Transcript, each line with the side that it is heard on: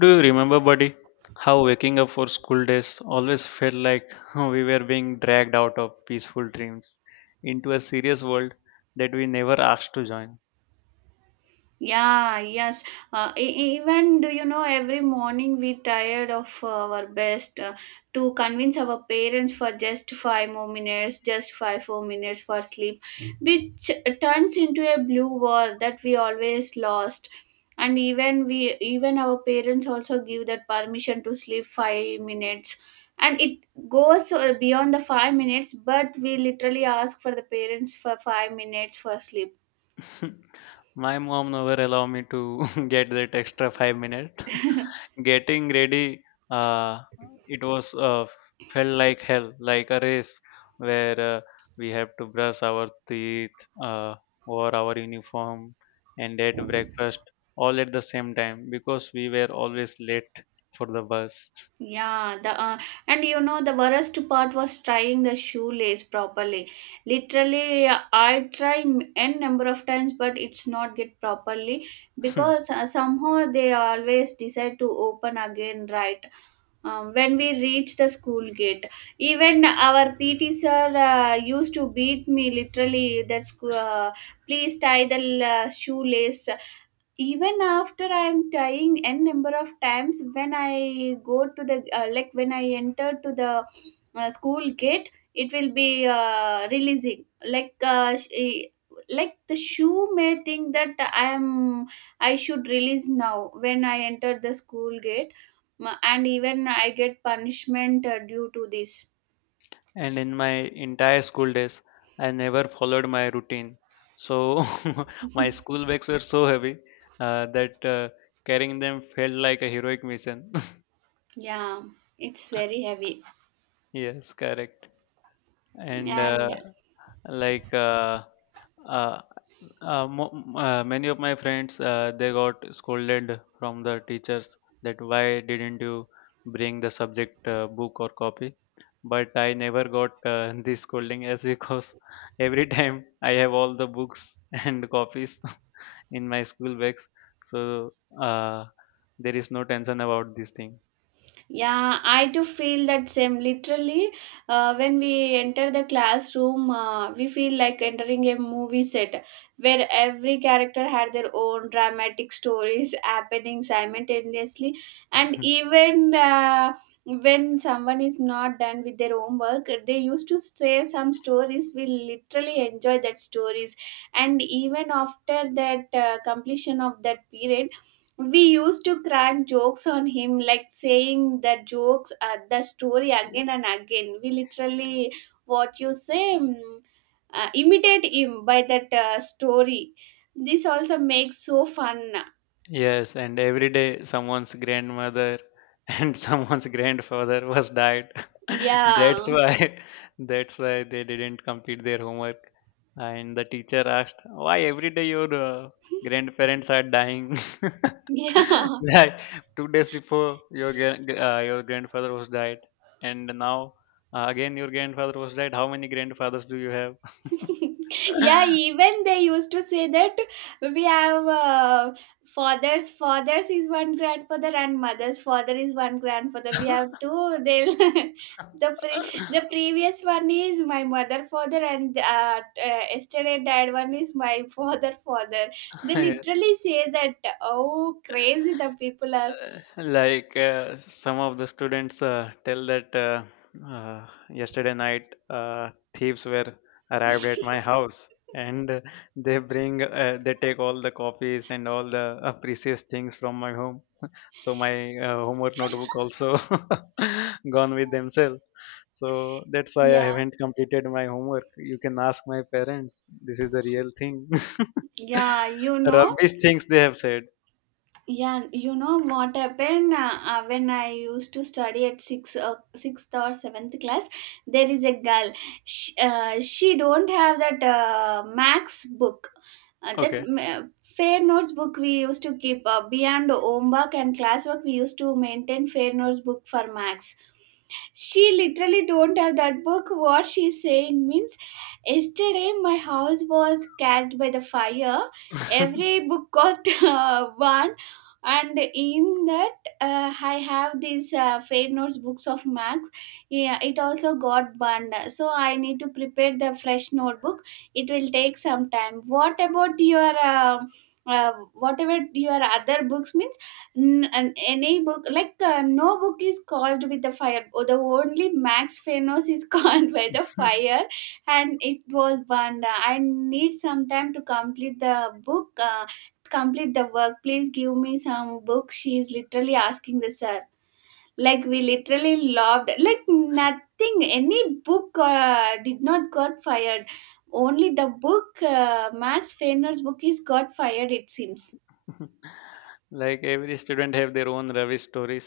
left: Do you remember, buddy, how waking up for school days always felt like we were being dragged out of peaceful dreams into a serious world that we never asked to join?
right: Yeah, yes. Even do you know, every morning we tired of our best to convince our parents for just five more minutes, just 5 4 minutes for sleep, which turns into a blue war that we always lost. And even our parents also give that permission to sleep 5 minutes, and it goes beyond the 5 minutes. But we literally ask for the parents for 5 minutes for sleep.
left: My mom never allow me to get that extra 5 minutes. Getting ready, uh, it was felt like hell, like a race where we have to brush our teeth, wear our uniform, and eat breakfast all at the same time because we were always late for the bus.
right: Yeah, the and you know the worst part was trying the shoelace properly. Literally, I try n number of times, but it's not get properly because somehow they always decide to open again. Right, when we reach the school gate, even our PT sir used to beat me. Literally, that's please tie the shoelace even after I'm trying n number of times when I go to the like when I enter to the school gate, it will be releasing, like like the shoe may think that I should release now when I enter the school gate. And even I get punishment due to this.
left: And in my entire school days, I never followed my routine. So my school bags were so heavy that carrying them felt like a heroic mission.
right: Yeah, it's very heavy.
left: Yes, correct. And
right: And
left: uh, like uh, Uh, uh, mo- Many of my friends, they got scolded from the teachers that why didn't you bring the subject book or copy, but I never got this scolding as because every time I have all the books and copies in my school bags. So uh, there is no tension about this thing.
right: yeah, I do feel that same. Literally, when we enter the classroom, we feel like entering a movie set where every character had their own dramatic stories happening simultaneously. And even when someone is not done with their homework, they used to say some stories. We literally enjoy that stories. And even after that completion of that period, we used to crack jokes on him, like saying the jokes, the story again and again. We literally, what you say, imitate him by that story. This also makes so fun.
left: Yes, and every day someone's grandmother and someone's grandfather was died.
right: Yeah.
left: That's why that's why they didn't complete their homework. And the teacher asked, "Why every day your grandparents are dying?"
right: Yeah.
left: Like 2 days before your your grandfather was died, and now again your grandfather was died. How many grandfathers do you have?
right: Yeah, even they used to say that we have fathers fathers is one grandfather and mother's father is one grandfather, we have two. They, the previous one is my mother father, and yesterday died one is my father father. They
left: Yes.
right: literally say that, oh, crazy the people are.
left: Like some of the students tell that yesterday night, thieves were arrived at my house and uh, they take all the copies and all the precious things from my home. So my homework notebook also gone with themselves. So that's why I
right: Yeah,
left: haven't completed my homework. You can ask my parents. This is the real thing.
right: yeah,
left: Rubbish things they have said.
right: yeah. And you know what happened, when I used to study at sixth or seventh class. There is a girl. She don't have that Max book, that
left: Okay.
right: fair notes book we used to keep beyond homework and classwork. We used to maintain fair notes book for Max. She literally don't have that book. What she's saying means, yesterday my house was catched by the fire. Every book got burned, and in that I have these fair notes books of max. Yeah, it also got burned, so I need to prepare the fresh notebook. It will take some time. What about your whatever your other books means? Any book, like no book is caused with the fire. Oh, the only max phanos is called by the fire, and it was burned. I need some time to complete the book, complete the work. Please give me some books. She is literally asking the sir. Like we literally loved. Like nothing. Any book did not got fired. Only the book, Max Fehrner's book, is got fired, it seems.
left: Like every student have their own rubbish stories,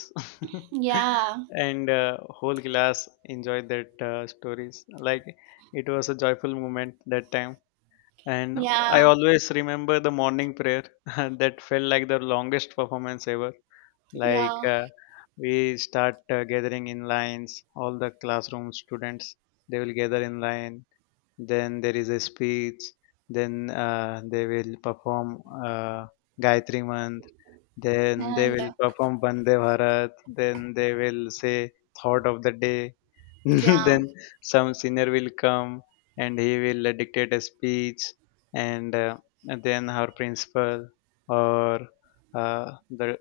right: Yeah.
left: and whole class enjoyed that stories. Like it was a joyful moment that time. And I
right: Yeah.
left: always remember the morning prayer that felt like the longest performance ever. Like
right: Yeah.
left: we start gathering in lines. All the classroom students, they will gather in line, then there is a speech, then they will perform Gayatri mantra, then they
right: And
left: will perform Vande Bharat, then they will say thought of the day.
right: yeah.
left: Then some senior will come and he will dictate a speech, and, uh, and then our principal or the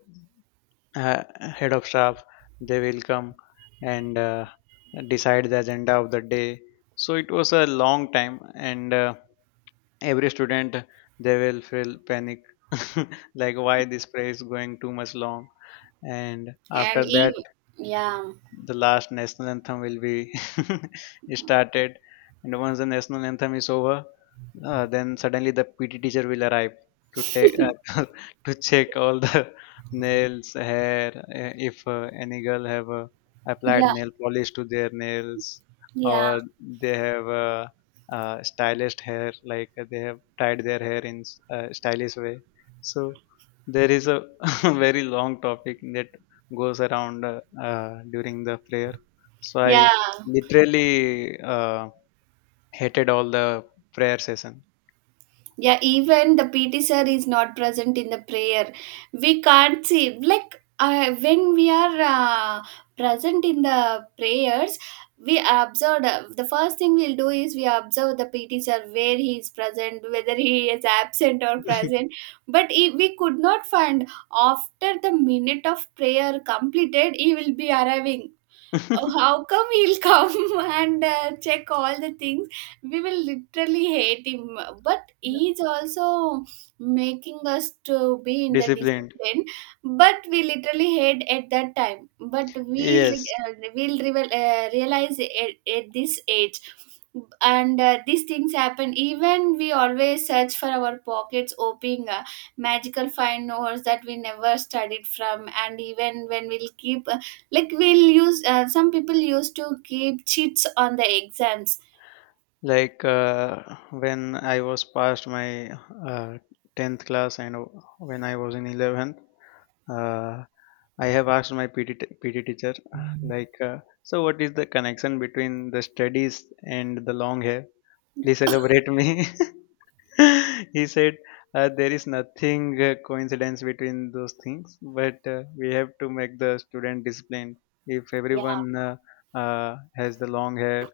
left: head of staff, they will come and decide the agenda of the day. So it was a long time, and every student, they will feel panic. Like why this prayer is going too much long. And
right: And
left: after that,
right: even yeah.
left: the last national anthem will be started, and once the national anthem is over, then suddenly the PT teacher will arrive to take to check all the nails, hair, if any girl have applied
right: Yeah.
left: nail polish to their nails,
right: Yeah.
left: or they have stylist hair, like they have tied their hair in stylish way. So there is a very long topic that goes around during the prayer. So
right: Yeah.
left: I literally hated all the prayer session.
right: Yeah, even the PT sir is not present in the prayer. We can't see. Like when we are present in the prayers, we observe. The first thing we'll do is we observe the PT sir where he is present, whether he is absent or present. But he, we could not find. After the minute of prayer completed, he will be arriving. Oh, how come he'll come and check all the things? We will literally hate him. But he's also making us to be in the
left: Disciplined.
right: discipline. But we literally hate at that time. But we'll
left: Yes.
right: re- we'll revel realize at this age, and these things happen. Even we always search for our pockets, hoping magical find notes that we never studied from. And even when we'll keep like we'll use some people used to keep cheats on the exams.
left: Like when I was past my 10th class, and when I was in 11th, uh, I have asked my PT, PT teacher, so what is the connection between the studies and the long hair? Please elaborate me. He said there is nothing coincidence between those things, but we have to make the student disciplined. If
right: Yeah.
left: everyone has the long hair,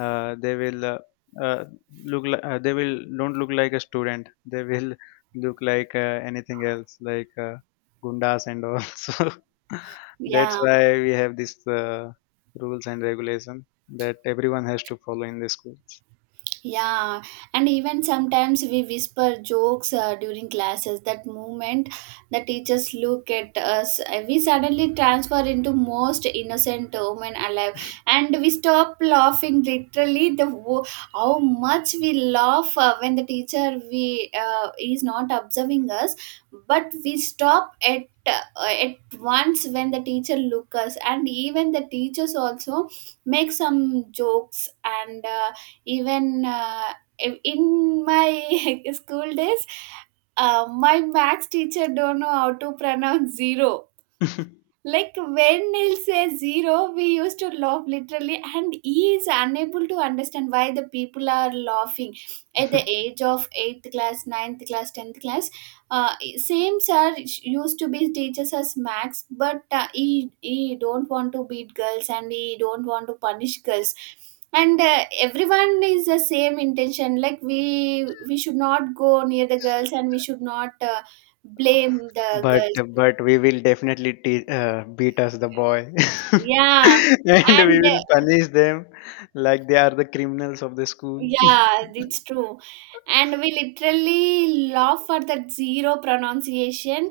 left: uh, they will uh, uh, they will don't look like a student, they will look like anything else, like gundas and all. So that's
right: Yeah.
left: why we have these rules and regulation that everyone has to follow in the schools.
right: Yeah, and even sometimes we whisper jokes during classes. That moment the teachers look at us, we suddenly transfer into most innocent woman alive, and we stop laughing. Literally, how much we laugh when the teacher we is not observing us, but we stop at once when the teacher look us. And even the teachers also make some jokes, and even in my school days, my max teacher don't know how to pronounce zero. Like when Neil says zero, we used to laugh literally, and he is unable to understand why the people are laughing at the age of eighth class, ninth class, tenth class. Same sir used to be teachers as max, but he don't want to beat girls, and he don't want to punish girls. And everyone is the same intention, like we should not go near the girls, and we should not blame the
left: But
right: girls.
left: but we will definitely beat us the boy,
right: Yeah,
left: and we
right: and
left: will punish them like they are the criminals of the school.
right: yeah, it's true. And we literally laugh for that zero pronunciation.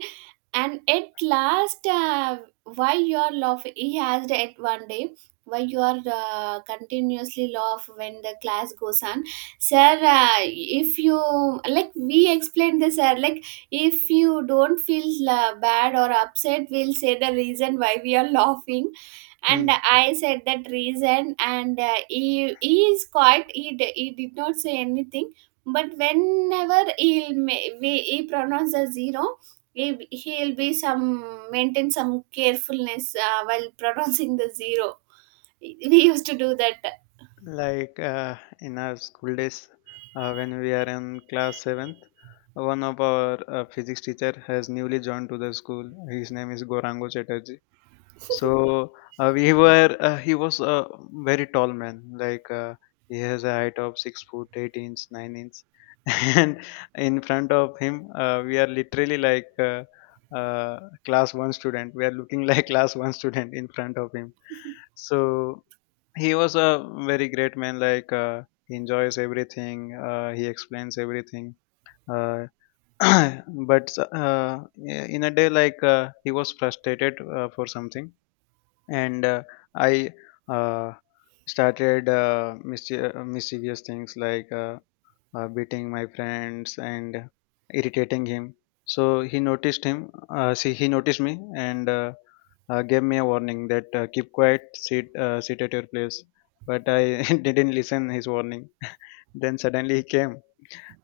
right: And at last, why you are laughing? He asked at one day, why you are continuously laugh when the class goes on, sir? If you like, we explained this, sir. Like, if you don't feel bad or upset, we'll say the reason why we are laughing. And
left: Hmm.
right: I said that reason, and he is quiet. He did not say anything. But whenever he pronounce the zero, he'll be some maintain some carefulness while pronouncing the zero. We used to do that.
left: Like in our school days, when we are in class seventh, one of our physics teacher has newly joined to the school. His name is Gorango Chatterjee. So we were He was a very tall man, like he has a height of 6 foot eight inch nine inch, and in front of him, we are literally like class one student. We are looking like class one student in front of him. So he was a very great man. Like he enjoys everything. He explains everything. Uh, but in a day, like he was frustrated for something, and I uh, started mischievous things, like beating my friends and irritating him. So he noticed him. See, he noticed me, and gave me a warning that keep quiet, sit, sit at your place. But I didn't listen his warning. Then suddenly he came,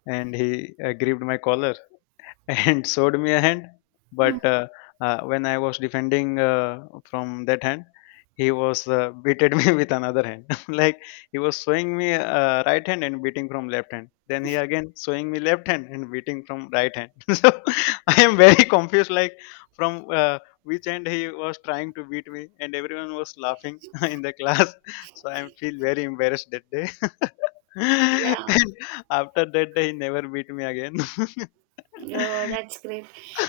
left: and he gripped my collar and showed me a hand.
right: Hmm.
left: But when I was defending from that hand, he was beated me with another hand. Like he was showing me right hand and beating from left hand. Then he again showing me left hand and beating from right hand. So I am very confused. Like from which hand he was trying to beat me, and everyone was laughing in the class. So I feel very embarrassed that day.
right: Yeah.
left: And after that day, he never beat me again.
right: Oh, that's great.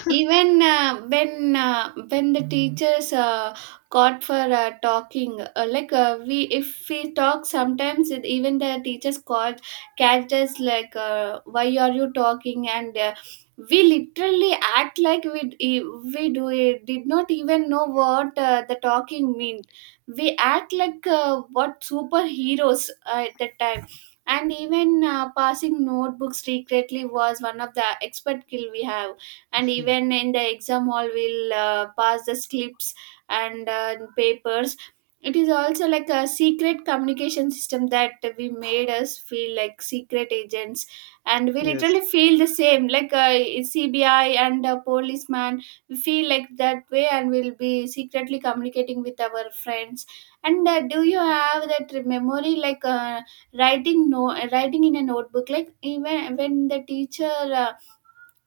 right: Even when the teachers caught for talking, like we if we talk sometimes, it, even the teachers caught catch us like, "Why are you talking?" And we literally act like we do it, did not even know what the talking meant. We act like what superheroes at that time. And even passing notebooks secretly was one of the expert skill we have. And even in the exam hall, we'll pass the slips and papers. It is also like a secret communication system that we made us feel like secret agents. And we
left: Yes.
right: literally feel the same, like a CBI and a policeman. We feel like that way, and we'll be secretly communicating with our friends. And do you have that memory like writing no writing in a notebook, like even when the teacher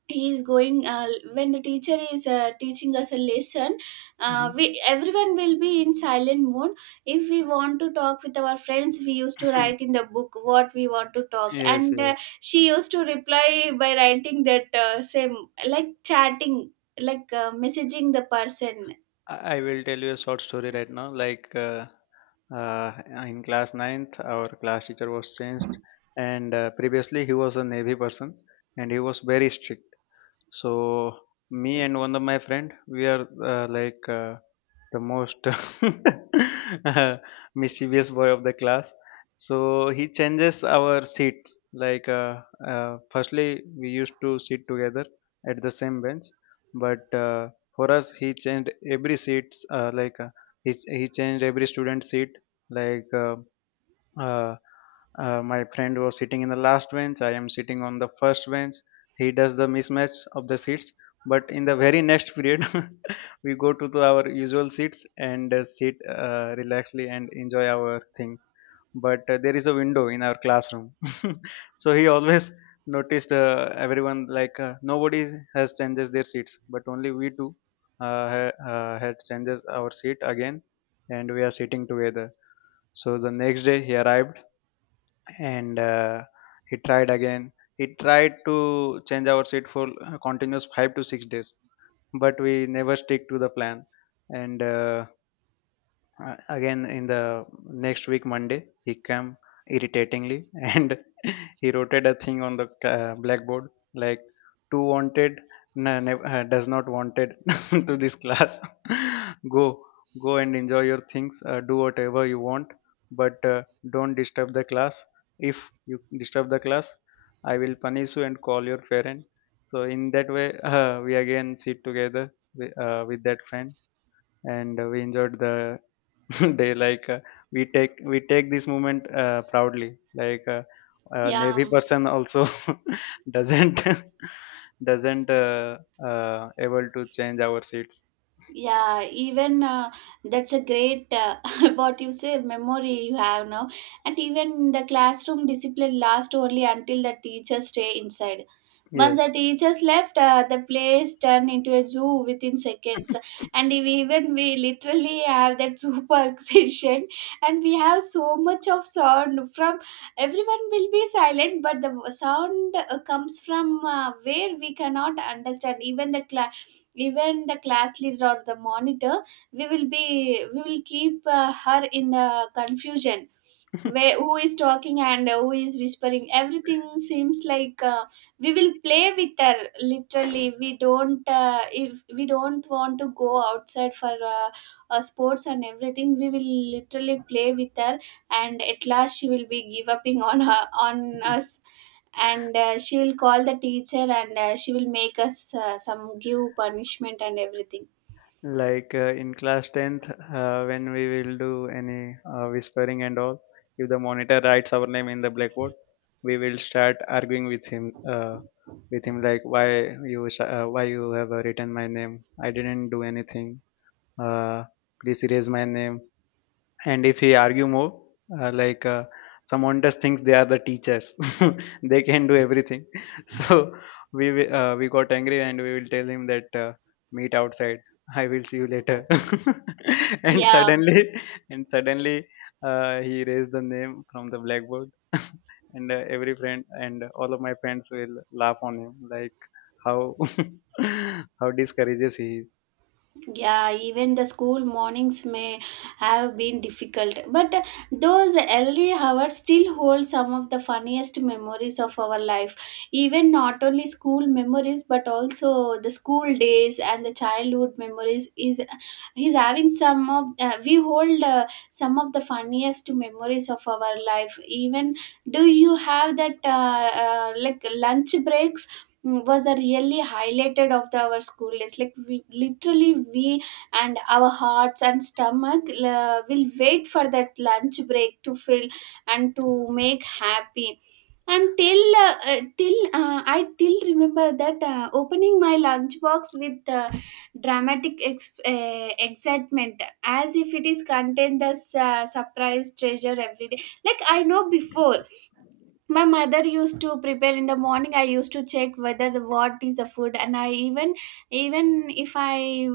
right: he is going uh, is teaching us a lesson.
left: Mhm.
right: We everyone will be in silent mode. If we want to talk with our friends, we used to write in the book what we want to talk,
left: Yes,
right: and
left: yes.
right: she used to reply by writing that same, like chatting, like messaging the person.
left: I will tell you a short story right now. Like uh, in class ninth, our class teacher was changed, and previously he was a navy person, and he was very strict. So me and one of my friend, we are the most uh, mischievous boy of the class. So he changes our seats. Like firstly, we used to sit together at the same bench, but for us, he changed every seats. He changed every student seat. Like uh, my friend was sitting in the last bench. I am sitting on the first bench. He does the mismatch of the seats. But in the very next period, we go to the- our usual seats and sit relaxedly and enjoy our things. But there is a window in our classroom, so he always noticed everyone, like nobody has changes their seats, but only we two had changes our seat again, and we are sitting together. So the next day he arrived, and he tried to change our seat for continuous 5 to 6 days, but we never stick to the plan. And Again, in the next week, Monday, he came irritatingly and he wrote a thing on the blackboard, like "Too wanted, does not wanted to this class. Go, go and enjoy your things. Do whatever you want, but don't disturb the class. If you disturb the class, I will punish you and call your parent." So in that way, we again sit together with that friend, and we enjoyed the they, like we take this moment proudly, like
right: Yeah.
left: navy person also doesn't doesn't uh, able to change our seats.
right: Yeah, even that's a great what you say memory you have now. And even the classroom discipline lasts only until the teachers stay inside. Once
left: Yes.
right: the teachers left, the place turned into a zoo within seconds. And if even we literally have that super session, and we have so much of sound from everyone will be silent, but the sound comes from where we cannot understand. Even the class leader or the monitor, we will keep her in the confusion where who is talking and who is whispering, everything seems like we will play with her. Literally we don't If we don't want to go outside for sports and everything, we will literally play with her, and at last she will be give upping on us. And she will call the teacher, and she will make us some give punishment and everything.
left: Like in class 10th, when we will do any whispering and all, if the monitor writes our name in the blackboard, we will start arguing with him, uh, like why why you have written my name, I didn't do anything. uh, please erase my name. And if he argue more, uh, like uh, someone just thinks they are the teachers, they can do everything. So we got angry and we will tell him that meet outside. I will see you later. and
right: Yeah,
left: suddenly, and suddenly, he erased the name from the blackboard. And every friend and all of my friends will laugh on him like how, how discourages he is.
right: yeah. Even the school mornings may have been difficult, but those early hours still hold some of the funniest memories of our life. Even not only school memories, but also the school days and the childhood memories, is he's having some of we hold some of the funniest memories of our life. Even, do you have that like, lunch breaks, was a really highlighted of our school days. Like, we literally we and our hearts and stomach will wait for that lunch break, to fill and to make happy. And till till I till remember that opening my lunch box with dramatic excitement, as if it is contained the surprise treasure every day. Like, I know before my mother used to prepare in the morning, I used to check whether the what is the food. And I even, even if i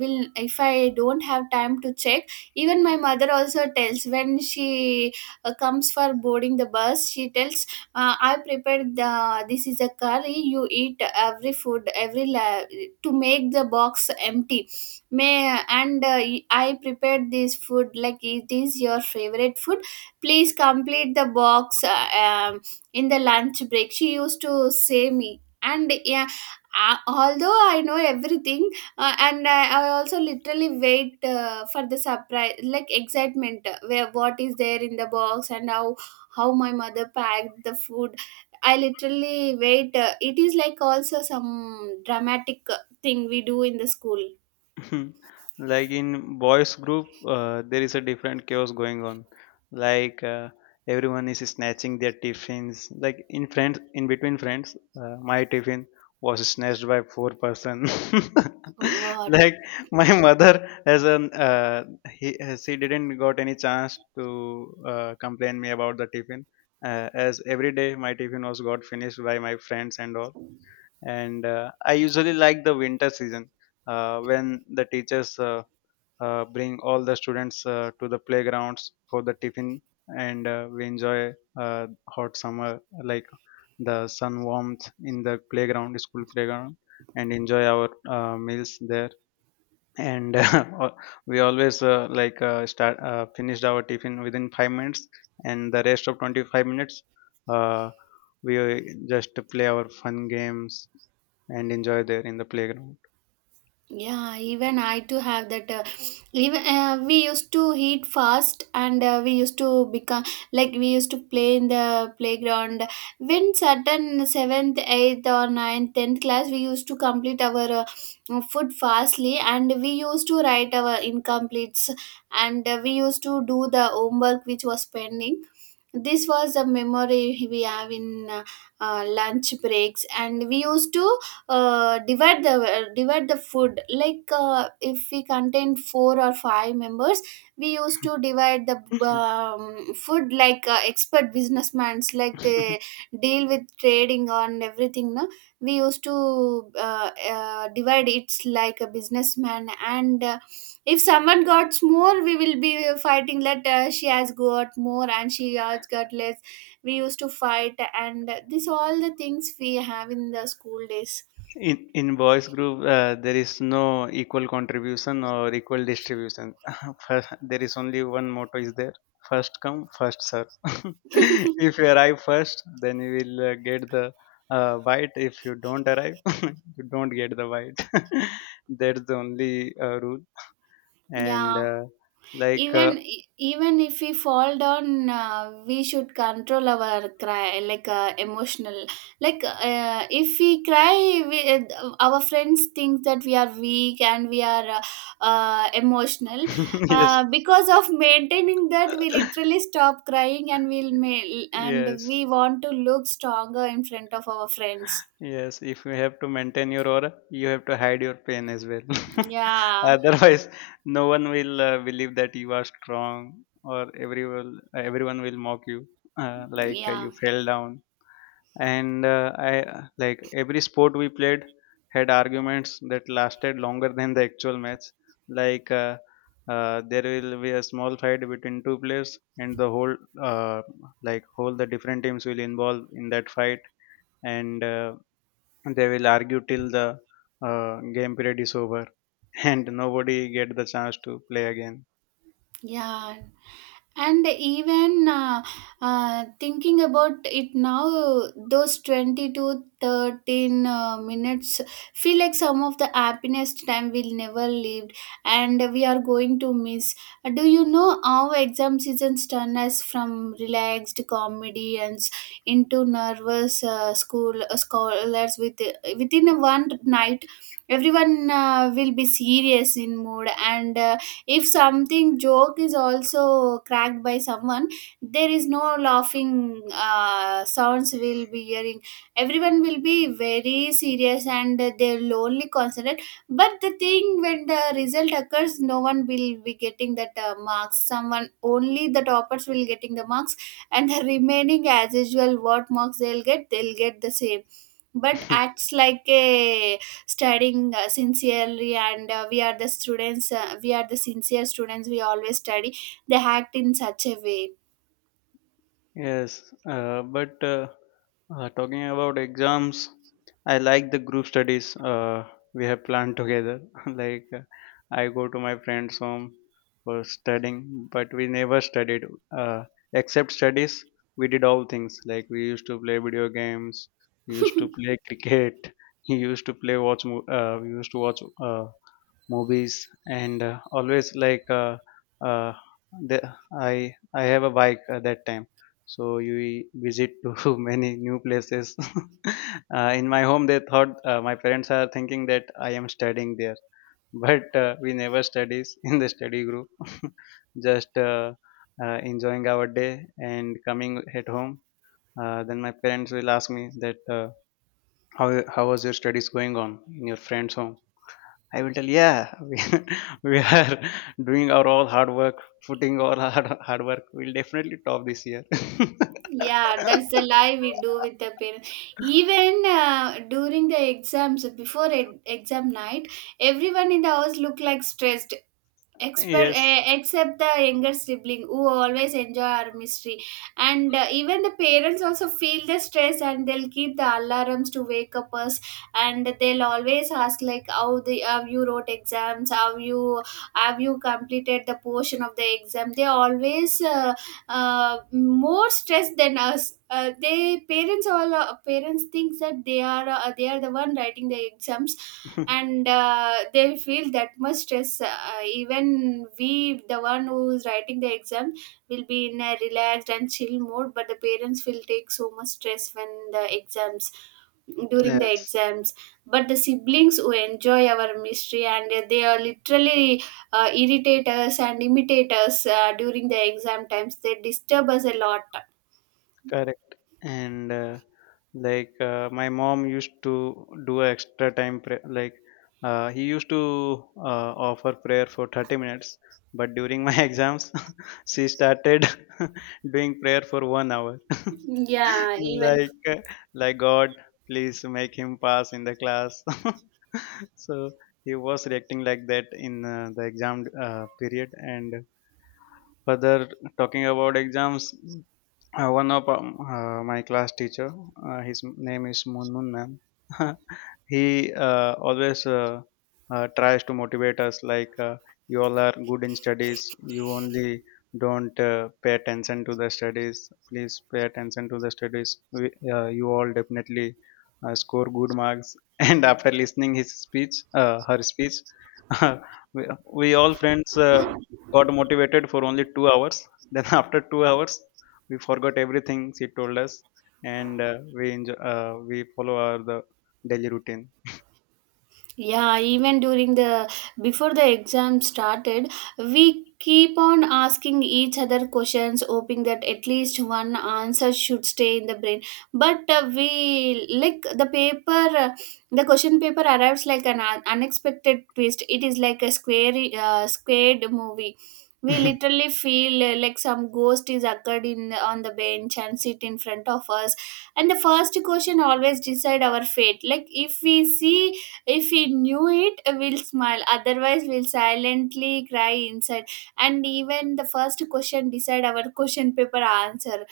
right: if I don't have time to check, even my mother also tells, when she comes for boarding the bus, she tells, I prepared the this is a curry, you eat every food, to make the box empty. May And I prepared this food, like it is your favorite food. Please complete the box. In the lunch break she used to say me. And yeah, although I know everything, and I also literally wait for the surprise, like excitement, where what is there in the box, and how my mother packed the food. I literally wait. It is like also some dramatic thing we do in the school.
left: Like in boys group, there is a different chaos going on. Like everyone is snatching their tiffins, like in friends, in between friends, my tiffin was snatched by four person.
right: What?
left: Like my mother has an, uh, she didn't got any chance to complain me about the tiffin, as every day my tiffin was got finished by my friends and all. And I usually like the winter season, when the teachers bring all the students to the playgrounds for the tiffin. And we enjoy hot summer, like the sun warmth in the playground, school playground, and enjoy our meals there. And we always, like start finished our tiffin within 5 minutes, and the rest of 25 minutes uh, we just play our fun games and enjoy there in the playground.
right: Yeah, even I too have that. Even we used to eat fast, and we used to become, like we used to play in the playground. When certain seventh, eighth, or ninth, tenth class, we used to complete our food fastly, and we used to write our incompletes, and we used to do the homework which was pending. This was a memory we have in lunch breaks, and we used to divide the food. Like, if we contain four or five members, we used to divide the food like expert businessmen, like they deal with trading on everything, no? We used to divide, it's like a businessman. And if someone got more, we will be fighting that she has got more and she has got less. We used to fight, and this all the things we have in the school days.
left: In boys group, there is no equal contribution or equal distribution. First, there is only one motto is there: first come first serve. If you arrive first, then you will get the bite. If you don't arrive, you don't get the bite. That's the only rule.
right: Yeah.
left: And like
right: Even if we fall down, we should control our cry, like emotional. Like, if we cry, our friends think that we are weak, and we are emotional.
left: Yes,
right: Because of maintaining that, we literally stop crying, and and
left: yes.
right: we want to look stronger in front of our friends.
left: Yes, if you have to maintain your aura, you have to hide your pain as well.
right: Yeah,
left: Otherwise, no one will believe that you are strong, or everyone will mock you,
right: yeah.
left: you fell down. And I, like every sport we played had arguments that lasted longer than the actual match. Like, there will be a small fight between two players, and the whole, uh, like whole the different teams will involve in that fight. And. They will argue till the game period is over, and nobody get the chance to play again.
right: Yeah, and even thinking about it now, those 20 to 13 minutes feel like some of the happiest time we'll never lived, and we are going to miss. Do you know how exam seasons turn us from relaxed comedians into nervous school scholars within one night? Everyone will be serious in mood, and if something joke is also cracked by someone, there is no laughing sounds will be hearing. Everyone will be very serious, and they'll only concentrate. But the thing, when the result occurs, no one will be getting that marks, someone, only the toppers will getting the marks. And the remaining, as usual, what marks they'll get, they'll get the same. But acts like a studying sincerely, and we are the students, we are the sincere students, we always study, they act in such a way.
left: Yes. But Talking about exams, I like the group studies we have planned together. Like I go to my friend's home for studying, but we never studied. uh, Except studies, we did all things. Like, we used to play video games, we used to play cricket, we used to we used to watch uh, movies. And uh, always like uh, uh, the, I have a bike at that time, so you e, visit to many new places. In my home, they thought, my parents are thinking that I am studying there, but we never studies in the study group. Just enjoying our day and coming at home. Then my parents will ask me that, how how was your studies going on in your friend's home. I will tell, yeah, we are doing our all hard work, putting all our hard work. We'll definitely top this year.
right: Yeah, that's the lie we do with the parents. Even during the exams, before exam night, everyone in the house look like stressed.
left: Yes.
right: Except the younger sibling who always enjoy our mystery. And even the parents also feel the stress, and they'll keep the alarms to wake up us, and they'll always ask like, how the, have you wrote exams, how you, have you completed the portion of the exam. They always more stressed than us. They parents, all parents thinks that they are the one writing the exams, and they feel that much stress. Even we, the one who's writing the exam, will be in a relaxed and chill mode, but the parents will take so much stress when the exams, during the
left: Yes.
right: exams. But the siblings who enjoy our mystery, and they are literally irritate us and imitate us during the exam times, they disturb us a lot.
left: Correct. And my mom used to do a extra time prayer. Like, he used to offer prayer for 30 minutes, but during my exams, she started doing prayer for 1 hour.
right: yeah even
left: Like God, please make him pass in the class. So he was reacting like that in the exam period. And further, talking about exams, one of my class teacher, his name is Moon Moon Ma'am. He always tries to motivate us, like, you all are good in studies. You only don't pay attention to the studies. Please pay attention to the studies. You all definitely score good marks. And after listening his speech, her speech, we, we all friends got motivated for only 2 hours. Then after 2 hours, we forgot everything she told us. And we enjoy, we follow our the daily routine.
right: Yeah, even during the, before the exam started, we keep on asking each other questions, hoping that at least one answer should stay in the brain. But we like the paper, the question paper arrives like an unexpected twist. It is like a squared movie. We literally feel like some ghost is occurred in on the bench and sit in front of us, and the first question always decide our fate. Like, if we see, if we knew it, we'll smile. Otherwise, we'll silently cry inside. And even the first question decide our question paper answer.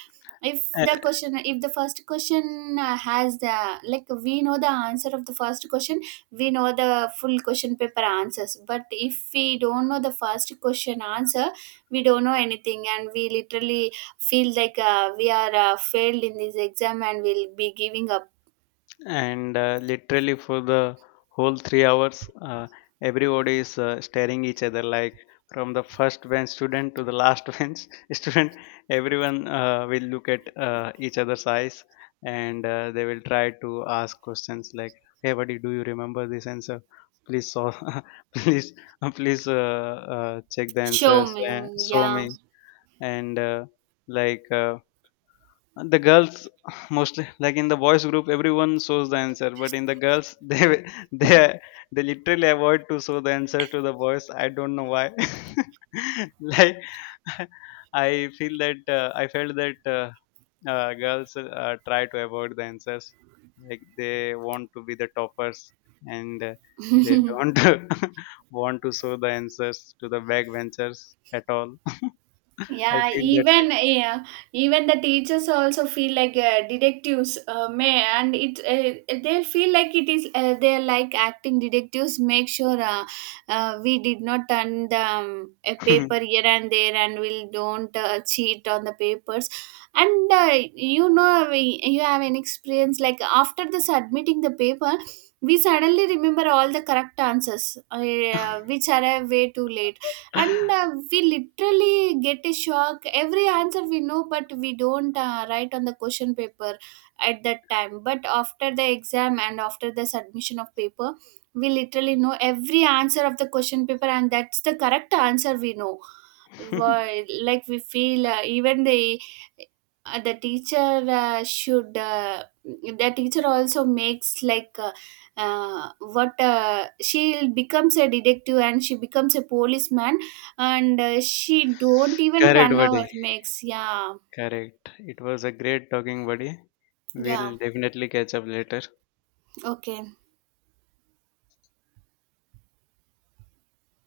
right: If the first question has the like we know the answer of the first question, we know the full question paper answers. But if we don't know the first question answer, we don't know anything, and we literally feel like we are failed in this exam, and we'll be giving up.
left: And literally for the whole 3 hours, everybody is staring each other, like from the first bench student to the last bench student. Everyone will look at each other's eyes, and they will try to ask questions like, hey buddy, do you remember this answer? Please solve, please, check the
right: Show
left: answers
right: me,
left: and show
right: yeah.
left: me. And uh, like uh, the girls, mostly like in the boys group everyone shows the answer, but in the girls, they they literally avoid to show the answer to the boys. I don't know why. Like, I felt that girls try to avoid the answers, like they want to be the toppers, and they don't want to show the answers to the backbenchers at all. I
right: Yeah,
left: feel that
right: even, yeah, even the teachers also feel like detectives. May and it They feel like it is they're like acting detectives. Make sure we did not turn the a paper
left: thing.
right: here and there, and we don't cheat on the papers. And, you know, we, you have an experience like, after the submitting the paper, we suddenly remember all the correct answers, which are way too late, and we literally get a shock. Every answer we know, but we don't write on the question paper at that time. But after the exam, and after the submission of paper, we literally know every answer of the question paper, and that's the correct answer we know. Like, we feel even the teacher should the teacher also makes like uh, what she becomes a detective, and she becomes a policeman, and she don't even
left: Correct,
right: turn our
left: buddy.
right: makes. Yeah,
left: Correct. It was a great talking, buddy.
right: yeah.
left: We'll definitely catch up later.
right: Okay.